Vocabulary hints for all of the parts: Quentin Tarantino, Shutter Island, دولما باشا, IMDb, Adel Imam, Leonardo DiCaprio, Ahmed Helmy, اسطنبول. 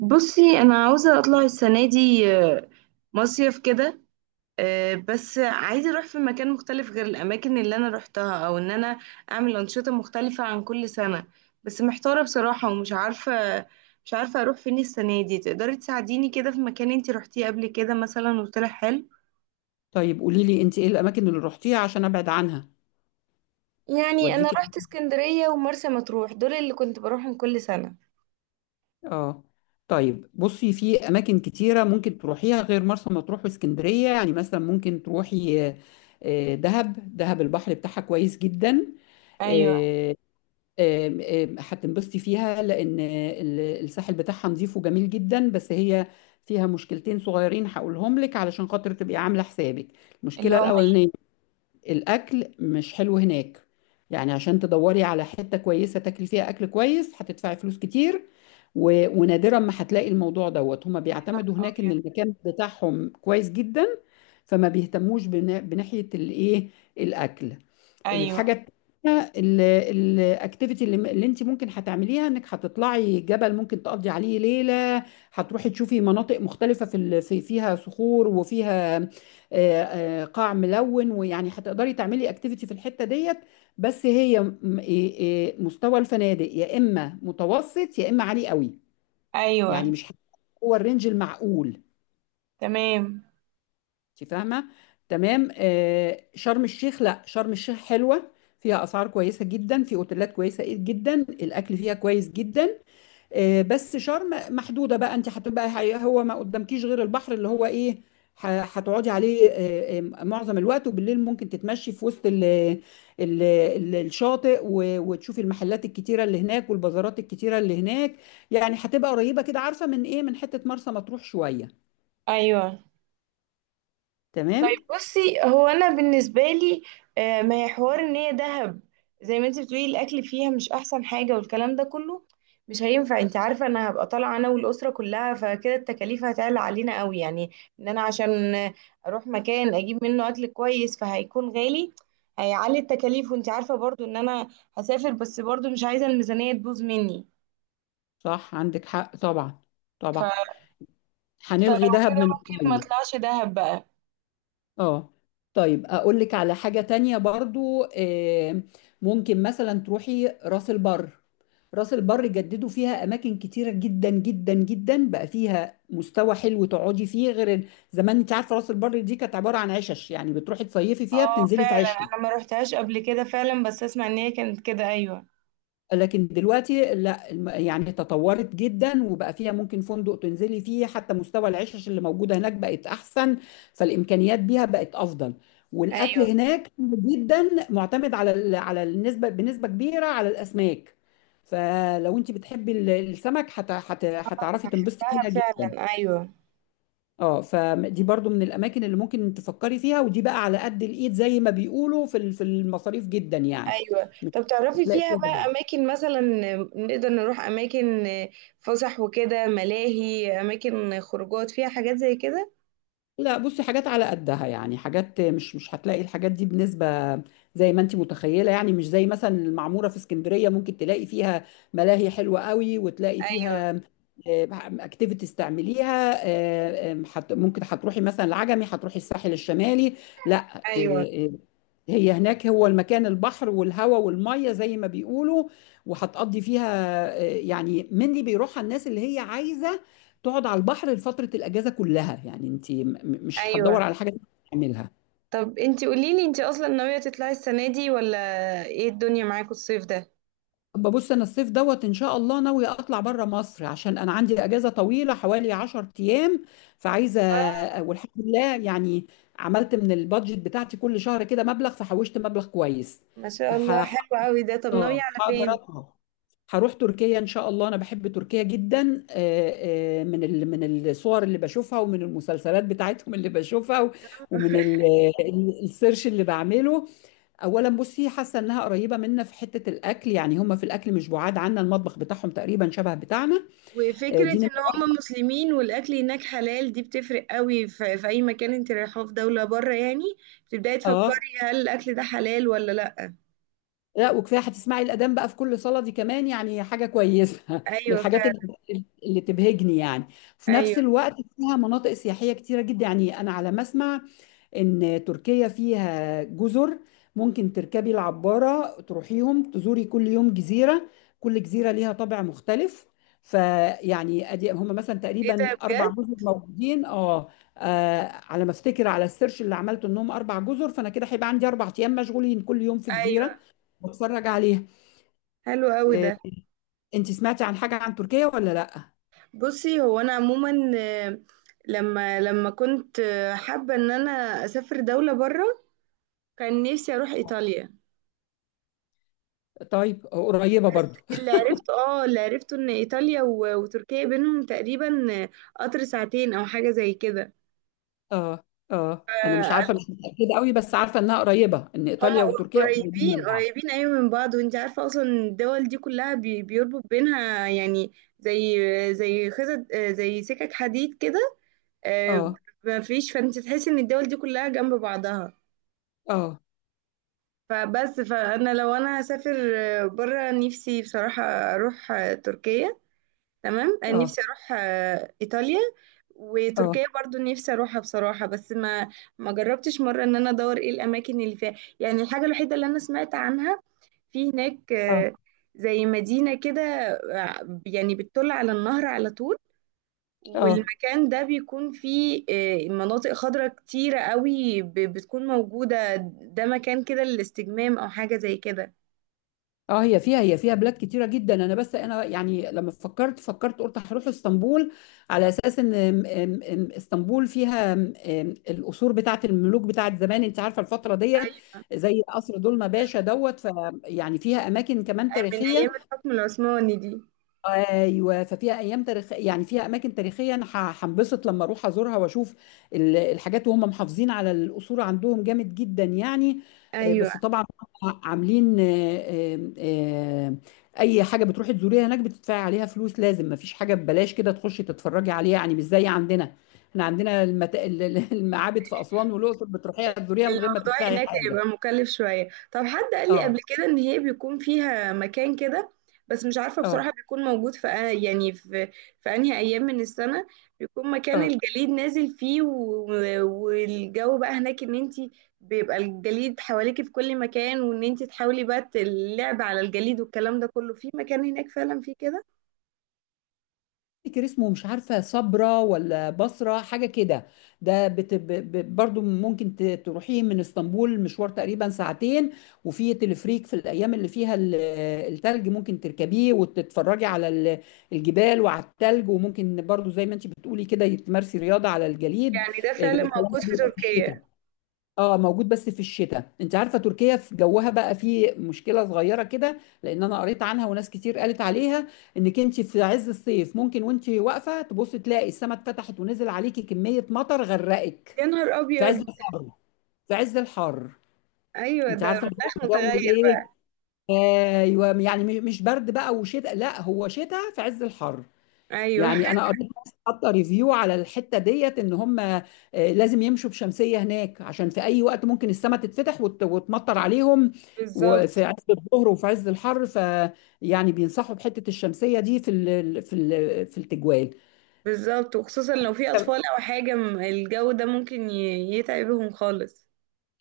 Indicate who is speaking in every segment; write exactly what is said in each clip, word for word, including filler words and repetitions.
Speaker 1: بصي، انا عاوزه اطلع السنه دي آه، مصيف كده. آه، بس عايزه اروح في مكان مختلف غير الاماكن اللي انا روحتها او ان انا اعمل انشطه مختلفه عن كل سنه. بس محتاره بصراحه ومش عارفه مش عارفه اروح فين السنه دي. تقدري تساعديني كده في مكان انتي روحتيه قبل كده مثلا وطلع حلو؟
Speaker 2: طيب قولي لي انت ايه الاماكن اللي روحتيها عشان ابعد عنها؟
Speaker 1: يعني انا
Speaker 2: واديكي،
Speaker 1: رحت اسكندريه ومرسى مطروح، دول اللي كنت بروحهم كل سنه.
Speaker 2: اه. طيب بصي، في اماكن كتيره ممكن تروحيها غير مرسى مطروح واسكندريه. يعني مثلا ممكن تروحي آه، دهب. دهب البحر بتاعها كويس جدا.
Speaker 1: ايوه.
Speaker 2: آه، آم، آم، هتنبسطي فيها لان ال- الساحل بتاعها نظيف وجميل جدا. بس هي فيها مشكلتين صغيرين هقولهم لك علشان خاطر تبقي عامله حسابك.
Speaker 1: اللي
Speaker 2: المشكله
Speaker 1: هم؟
Speaker 2: الاولانيه، الاكل مش حلو هناك. يعني عشان تدوري على حتة كويسة تاكلي فيها اكل كويس هتدفعي فلوس كتير. و... ونادرا ما هتلاقي الموضوع دوت. هما بيعتمدوا هناك ان
Speaker 1: الابيض.
Speaker 2: المكان بتاعهم كويس جدا، فما بيهتموش بنا... بناحية الايه، الاكل. الحاجة
Speaker 1: ايوه.
Speaker 2: التانية، الاكتيفيتي اللي, اللي انت ممكن هتعمليها، انك هتطلعي جبل ممكن تقضي عليه ليلة. هتروحي تشوفي مناطق مختلفة في ال- في فيها صخور، وفيها آه، آه، قاع ملون، ويعني هتقدري تعملي اكتيفيتي في الحتة ديت. بس هي م- إيه- إيه، مستوى الفنادق يا اما متوسط يا اما عالي قوي. يعني
Speaker 1: ايوه.
Speaker 2: مش، هو الرينج المعقول.
Speaker 1: تمام.
Speaker 2: انت فاهمه؟ تمام. آه، شرم الشيخ، لا شرم الشيخ حلوه. فيها اسعار كويسه جدا، في اوتيلات كويسه جدا، الاكل فيها كويس جدا. آه، بس شرم محدوده بقى. انت هتبقى ح- هو ما قدامكيش غير البحر، اللي هو ايه، ح- هتقعدي عليه آه، آه، معظم الوقت. وبالليل ممكن تتمشي في وسط ال ال ال الشاطئ، و- وتشوفي المحلات الكتيره اللي هناك والبازارات الكتيره اللي هناك. يعني هتبقى قريبه كده، عارفه، من ايه، من حته مرسى مطروح شويه.
Speaker 1: ايوه.
Speaker 2: تمام.
Speaker 1: طيب بصي، هو انا بالنسبه لي آه، ما هي حوار ان هي دهب. زي ما انت بتقولي الاكل فيها مش احسن حاجه والكلام ده كله، مش هينفع. انت عارفه انا هبقى طالعه انا والاسره كلها، فكده التكاليف هتعلى علينا قوي، يعني ان انا عشان اروح مكان اجيب منه اكل كويس فهيكون غالي، هيعلي التكاليف. وانت عارفه برضو ان انا هسافر، بس برضو مش عايزه الميزانيه تبوظ مني.
Speaker 2: صح، عندك حق طبعا.
Speaker 1: ف...
Speaker 2: طبعا.
Speaker 1: فلو
Speaker 2: هنلغي دهب
Speaker 1: كده
Speaker 2: من
Speaker 1: ممكن ما
Speaker 2: القايمة.
Speaker 1: اطلعش دهب بقى.
Speaker 2: اه. طيب اقول لك على حاجة تانية برضو. آه، ممكن مثلا تروحي راس البر. راس البر جددوا فيها اماكن كتيرة جدا جدا جدا. بقى فيها مستوى حلو تقعدي فيه غير ال- زمان. انت عارفة راس البر دي كانت عبارة عن عشش، يعني بتروحي تصيفي فيها
Speaker 1: اه
Speaker 2: بتنزلي في
Speaker 1: فعلا،
Speaker 2: عش.
Speaker 1: انا ما روحتهاش قبل كده فعلا، بس اسمع ان هي كانت كده، ايوه.
Speaker 2: لكن دلوقتي لا، الم- يعني تطورت جدا، وبقى فيها ممكن فندق تنزلي فيه، حتى مستوى العشش اللي موجودة هناك بقت أحسن. فالإمكانيات بيها بقت أفضل. والأكل
Speaker 1: ايوه.
Speaker 2: هناك جدا معتمد على ال- على النسبة بنسبة كبيرة على الأسماك. فلو انت بتحبي ال- السمك هت- هت- هتعرفي تنبسطي
Speaker 1: دهب
Speaker 2: فيها جدا.
Speaker 1: فعلا. ايوه.
Speaker 2: اه، فدي برضو من الاماكن اللي ممكن تفكري فيها. ودي بقى على قد الايد زي ما بيقولوا في ال- في المصاريف جدا يعني.
Speaker 1: ايوه. طب تعرفي
Speaker 2: هتلاقي
Speaker 1: فيها
Speaker 2: فيها،
Speaker 1: بقى اماكن مثلا نقدر نروح اماكن فسح وكده، ملاهي، اماكن خروجات فيها حاجات زي كده؟
Speaker 2: لا بصي، حاجات على قدها. يعني حاجات مش مش هتلاقي الحاجات دي بنسبة زي ما انت متخيلة. يعني مش زي مثلا المعمورة في اسكندرية، ممكن تلاقي فيها ملاهي حلوة قوي، وتلاقي
Speaker 1: ايوه.
Speaker 2: فيها اكتيفيتيز تعمليها. آه، آم، حت- ممكن هتروحي مثلا العجمي، هتروحي الساحل الشمالي. لا. آه،
Speaker 1: ايوه.
Speaker 2: آه، هي هناك، هو المكان البحر والهواء والمية زي ما بيقولوا. وهتقضي فيها، آه، يعني منلي بيروحها الناس اللي هي عايزة تقعد على البحر لفترة الأجازة كلها. يعني انت م- م- مش
Speaker 1: ايوه.
Speaker 2: هتدور على حاجة تعملها.
Speaker 1: طب انتي قوليلي، انتي اصلا ناوية تطلعي السنة دي ولا؟ ايه الدنيا معاكوا الصيف ده؟
Speaker 2: ببص، انا الصيف دوت ان شاء الله ناوية اطلع بره مصر، عشان انا عندي اجازة طويلة حوالي عشرة ايام. فعايزة، آه،
Speaker 1: اه.
Speaker 2: والحمد لله يعني، عملت من البادجت بتاعتي كل شهر كده مبلغ، فحوشت مبلغ كويس.
Speaker 1: ما شاء الله، حلو قوي ده. طب
Speaker 2: اه
Speaker 1: ناوية على
Speaker 2: هقدر
Speaker 1: فين؟
Speaker 2: اطلع. هروح تركيا ان شاء الله. انا بحب تركيا جدا. آه، آه، من ال- من الصور اللي بشوفها، ومن المسلسلات بتاعتهم اللي بشوفها، و- ومن ال- ال- السيرش اللي بعمله. اولا بصي، حاسه انها قريبه منا في حته الاكل. يعني هم في الاكل مش بعاد عنا، المطبخ بتاعهم تقريبا شبه بتاعنا. آه،
Speaker 1: وفكرة
Speaker 2: دي نمره
Speaker 1: ان هم
Speaker 2: واحد.
Speaker 1: مسلمين والاكل هناك حلال دي بتفرق قوي، ف- في اي مكان انت رايحه في دولة بره يعني بتبداي
Speaker 2: اه
Speaker 1: تفكري هل الاكل ده حلال ولا لا.
Speaker 2: لا، وكفايه هتسمعي الاذان بقى في كل صلاه، دي كمان يعني حاجه كويسه من
Speaker 1: ايوه
Speaker 2: الحاجات
Speaker 1: فعلا.
Speaker 2: اللي اللي تبهجني يعني. في نفس
Speaker 1: ايوه.
Speaker 2: الوقت فيها مناطق سياحيه كتيره جدا. يعني انا على ما اسمع ان تركيا فيها جزر، ممكن تركبي العبارة تروحيهم، تزوري كل يوم جزيرة. كل جزيرة ليها طابع مختلف. فيعني ادي هم مثلا
Speaker 1: ايه
Speaker 2: تقريبا
Speaker 1: ده
Speaker 2: اربع
Speaker 1: بجد؟
Speaker 2: جزر موجودين. اه. آه، على ما افتكر على السيرش اللي عملته انهم اربع جزر. فانا كده هيبقى عندي اربع ايام مشغولين، كل يوم في جزيرة
Speaker 1: ايوه.
Speaker 2: بتفرج عليها.
Speaker 1: حلو قوي ده.
Speaker 2: آه، انت سمعتي عن حاجة عن تركيا ولا لا؟
Speaker 1: بصي، هو انا عموما آه، لما لما كنت آه، حابة ان انا اسافر دولة بره، كان نفسي اروح ايطاليا.
Speaker 2: طيب. آه، قريبة برضو.
Speaker 1: اللي عرفته، اه، اللي عرفته ان ايطاليا و- وتركيا بينهم تقريبا آه، قطر ساعتين او حاجة زي
Speaker 2: اه. اه انا مش عارفة،
Speaker 1: كده.
Speaker 2: مش متأكدة قوي، بس عارفة انها قريبة، ان
Speaker 1: هما
Speaker 2: ايطاليا وتركيا قريبين من
Speaker 1: قريبين
Speaker 2: بعض.
Speaker 1: قريبين، أيوة من بعض. وانت عارفة أصلا الدول دي كلها بي- بيربط بينها يعني، زي زي خزط، آه، زي سكك حديد كده. آه،
Speaker 2: اه،
Speaker 1: ما فيش، فانت تحسي ان الدول دي كلها جنب بعضها.
Speaker 2: اه،
Speaker 1: فبس فانا لو انا هسافر بره، نفسي بصراحة اروح آه، تركيا. تمام، آه،
Speaker 2: اه،
Speaker 1: نفسي اروح آه، ايطاليا
Speaker 2: اه،
Speaker 1: وتركيا برضو نفسي اروحها بصراحة، بس ما ما جربتش مرة ان انا ادور ايه الاماكن اللي فيها. يعني الحاجة الوحيدة اللي انا سمعت عنها في هناك
Speaker 2: اه،
Speaker 1: آه، زي مدينة كده، آه، يعني بتطل على النهر على طول،
Speaker 2: اه،
Speaker 1: والمكان ده بيكون فيه آه، مناطق خضراء كتيرة قوي ب- بتكون موجودة. ده مكان كده للاستجمام أو حاجة زي كده.
Speaker 2: اه. هي فيها هي فيها بلاد كتيره جدا. انا بس انا يعني لما فكرت فكرت قلت هروح اسطنبول، على اساس ان ام- ام- ام اسطنبول فيها ام- ام القصور بتاعه الملوك بتاعه زمان. انت عارفه الفتره ديت،
Speaker 1: أيوة.
Speaker 2: زي قصر دولما باشا دوت. ف يعني فيها اماكن كمان
Speaker 1: من أيام
Speaker 2: تاريخيه.
Speaker 1: الحكم العثماني دي.
Speaker 2: ايوه، ففيها ايام تاريخ، يعني فيها اماكن تاريخيه. انا ح- هنبسط لما اروح ازورها واشوف ال- الحاجات. وهم محافظين على الاصول عندهم جامد جدا يعني. آه،
Speaker 1: أيوة.
Speaker 2: بس طبعا، هم عاملين آه، آه، آه، اي حاجه بتروحي تزوريها هناك بتدفعي عليها فلوس، لازم، ما فيش حاجه ببلاش كده تخشي تتفرجي عليها. يعني مش زي عندنا، احنا عندنا المت... ال- ال- المعابد في اسوان والاقصر بتروحيها تزوريها من غير ما
Speaker 1: الموضوع
Speaker 2: تدفعي
Speaker 1: هناك
Speaker 2: حاجه.
Speaker 1: هيبقى مكلف شوية. طب حد قال لي قبل
Speaker 2: اه،
Speaker 1: كده ان هي بيكون فيها مكان كده، بس مش عارفة
Speaker 2: اه،
Speaker 1: بصراحة بيكون موجود في يعني في في انهي ايام من السنة بيكون مكان
Speaker 2: اه.
Speaker 1: الجليد نازل فيه، و- والجو بقى هناك ان انتي بيبقى الجليد حواليكي في كل مكان، وان انتي تحاولي بقى اللعب على الجليد والكلام ده كله، في مكان هناك فعلا فيه كده.
Speaker 2: افتكر اسمه، مش عارفه، صبرا ولا بصره حاجه كده. ده بت... ب... ب... برضو ممكن ت... تروحيه من اسطنبول مشوار تقريبا ساعتين. وفي تلفريك، في الايام اللي فيها ال- التلج، ممكن تركبيه وتتفرجي على ال- الجبال وعلى التلج. وممكن برضو زي ما انت بتقولي كده تمارسي رياضه على الجليد.
Speaker 1: يعني ده
Speaker 2: إيه،
Speaker 1: فعلا
Speaker 2: الكلام ده
Speaker 1: موجود في
Speaker 2: بيبقى في
Speaker 1: تركيا؟
Speaker 2: الشتاء. اه موجود بس في الشتاء. انت عارفه تركيا في جوها بقى في مشكله صغيره كده، لان انا قريت عنها وناس كتير قالت عليها، انك انت في عز الصيف ممكن وانت واقفه تبص تلاقي السماء اتفتحت ونزل عليكي كميه مطر غرقك.
Speaker 1: يا نهار
Speaker 2: في عز
Speaker 1: ابيض!
Speaker 2: الحر، في عز الحر.
Speaker 1: ايوه
Speaker 2: انت
Speaker 1: ده
Speaker 2: عارفه اللي هو
Speaker 1: المناخ
Speaker 2: الجو
Speaker 1: متغير
Speaker 2: الايه.
Speaker 1: بقى.
Speaker 2: ايوه، يعني مش برد بقى وشتاء، لا هو شتاء في عز الحر.
Speaker 1: ايوه.
Speaker 2: يعني انا قريت ناس حاطه ريفيو على الحته ديت ان هم، آه، لازم يمشوا بشمسيه هناك، عشان في اي وقت ممكن السماء تتفتح وت- وتمطر عليهم. وفي
Speaker 1: بالظبط.
Speaker 2: عز الظهر وفي عز الحر، فيعني بينصحوا بحته الشمسيه دي في ال في ال في التجوال.
Speaker 1: بالظبط، وخصوصا لو في اطفال او حاجه، م- الجو ده ممكن ي- يتعبهم خالص.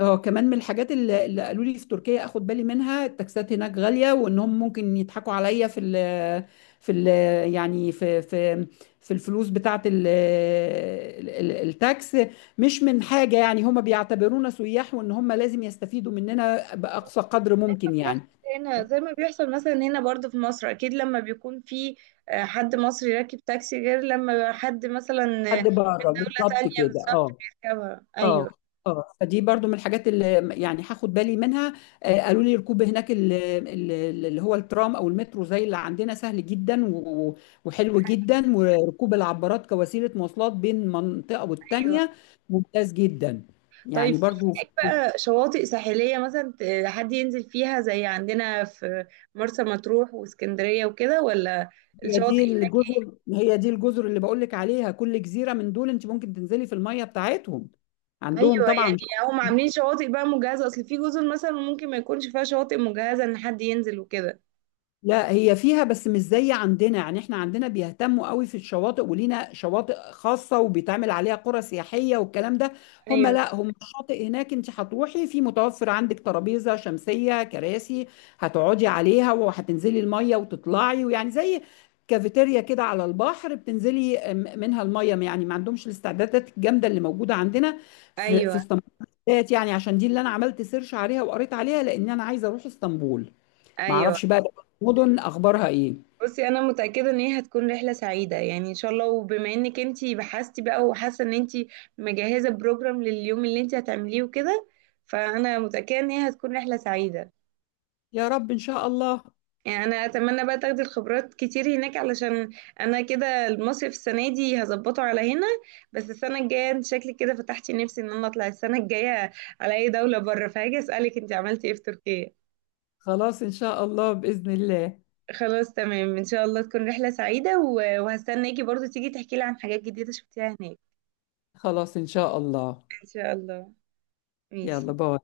Speaker 2: اه، كمان من الحاجات اللي اللي قالوا لي في تركيا، اخد بالي منها، التاكسات هناك غاليه، وانهم ممكن يضحكوا عليا في ال في ال يعني في في في الفلوس بتاعه ال- ال- ال- التاكس. مش من حاجه، يعني هم بيعتبرونا سياح، وان هم لازم يستفيدوا مننا باقصى قدر ممكن يعني.
Speaker 1: بيحصل هنا زي ما بيحصل مثلا هنا برضو في مصر، اكيد لما بيكون في آه، حد مصري راكب تاكسي غير لما حد مثلا آه،
Speaker 2: حد
Speaker 1: من
Speaker 2: بره
Speaker 1: دولة
Speaker 2: بالظبط
Speaker 1: تانية
Speaker 2: كده.
Speaker 1: بالظبط
Speaker 2: اه،
Speaker 1: بيركبها، ايوه.
Speaker 2: اه، اه. فدي برضو من الحاجات اللي يعني هاخد بالي منها. آه، قالوا لي ركوب هناك ال- ال- اللي هو الترام او المترو زي اللي عندنا سهل جدا و- وحلو جدا. وركوب العبارات كوسيله مواصلات بين منطقه
Speaker 1: ايوه.
Speaker 2: والتانيه ممتاز جدا.
Speaker 1: طيب
Speaker 2: يعني
Speaker 1: في
Speaker 2: برضو في-
Speaker 1: هناك بقى شواطئ ساحلية مثلا ت- حد ينزل فيها زي عندنا في مرسى مطروح واسكندرية وكده ولا؟
Speaker 2: هي
Speaker 1: الشواطئ.
Speaker 2: دي الجزر، هي دي الجزر اللي بقول لك عليها. كل جزيره من دول انت ممكن تنزلي في الميه بتاعتهم، عندهم
Speaker 1: ايوه.
Speaker 2: طبعا.
Speaker 1: يعني هم عاملين شواطئ بقى مجهزه اصل؟ في جزر مثلا ممكن ما يكونش فيها شواطئ مجهزه ان حد ينزل وكده.
Speaker 2: لا هي فيها بس مش زي عندنا، يعني احنا عندنا بيهتموا قوي في الشواطئ، ولينا شواطئ خاصة وبيتعمل عليها قرى سياحية والكلام ده. هم
Speaker 1: ايوه.
Speaker 2: لا، هم الشاطئ هناك انت هتروحي في، متوفر عندك ترابيزة شمسية، كراسي، هتقعدي عليها وهتنزلي المية وتطلعي. ويعني زي كافيتيريا كده على البحر، بتنزلي م- منها المية. يعني ما عندهمش الاستعدادات الجامدة اللي موجودة عندنا في في
Speaker 1: ايوه.
Speaker 2: اسطنبول بالذات، يعني عشان دي اللي انا عملت سيرش عليها وقريت عليها، لان انا عايزة اروح اسطنبول. ما
Speaker 1: ايوه.
Speaker 2: اعرفش بقى المدن اخبارها ايه.
Speaker 1: بصي، انا متاكده ان هي هتكون رحله سعيده يعني ان شاء الله. وبما انك انتي بحثتي بقى وحاسه ان انتي مجهزه بروجرام لليوم اللي انتي هتعمليه وكده، فانا متاكده ان هي هتكون رحله سعيده.
Speaker 2: يا رب ان شاء الله.
Speaker 1: يعني انا اتمنى بقى تاخدي الخبرات كتير هناك علشان انا كده المصيف السنه دي هظبطه على هنا، بس السنه الجايه انت شكلك كده فتحتي نفسي ان انا اطلع السنه الجايه على اي دوله بره، فهاجي اسالك انت عملتي ايه في تركيا.
Speaker 2: خلاص ان شاء الله باذن الله.
Speaker 1: خلاص تمام، ان شاء الله تكون رحله سعيده، و- وهستناكي برضو تيجي تحكي لي عن حاجات جديده شفتيها هناك.
Speaker 2: خلاص ان شاء الله.
Speaker 1: ان شاء الله.
Speaker 2: يلا،
Speaker 1: ماشي.
Speaker 2: باي.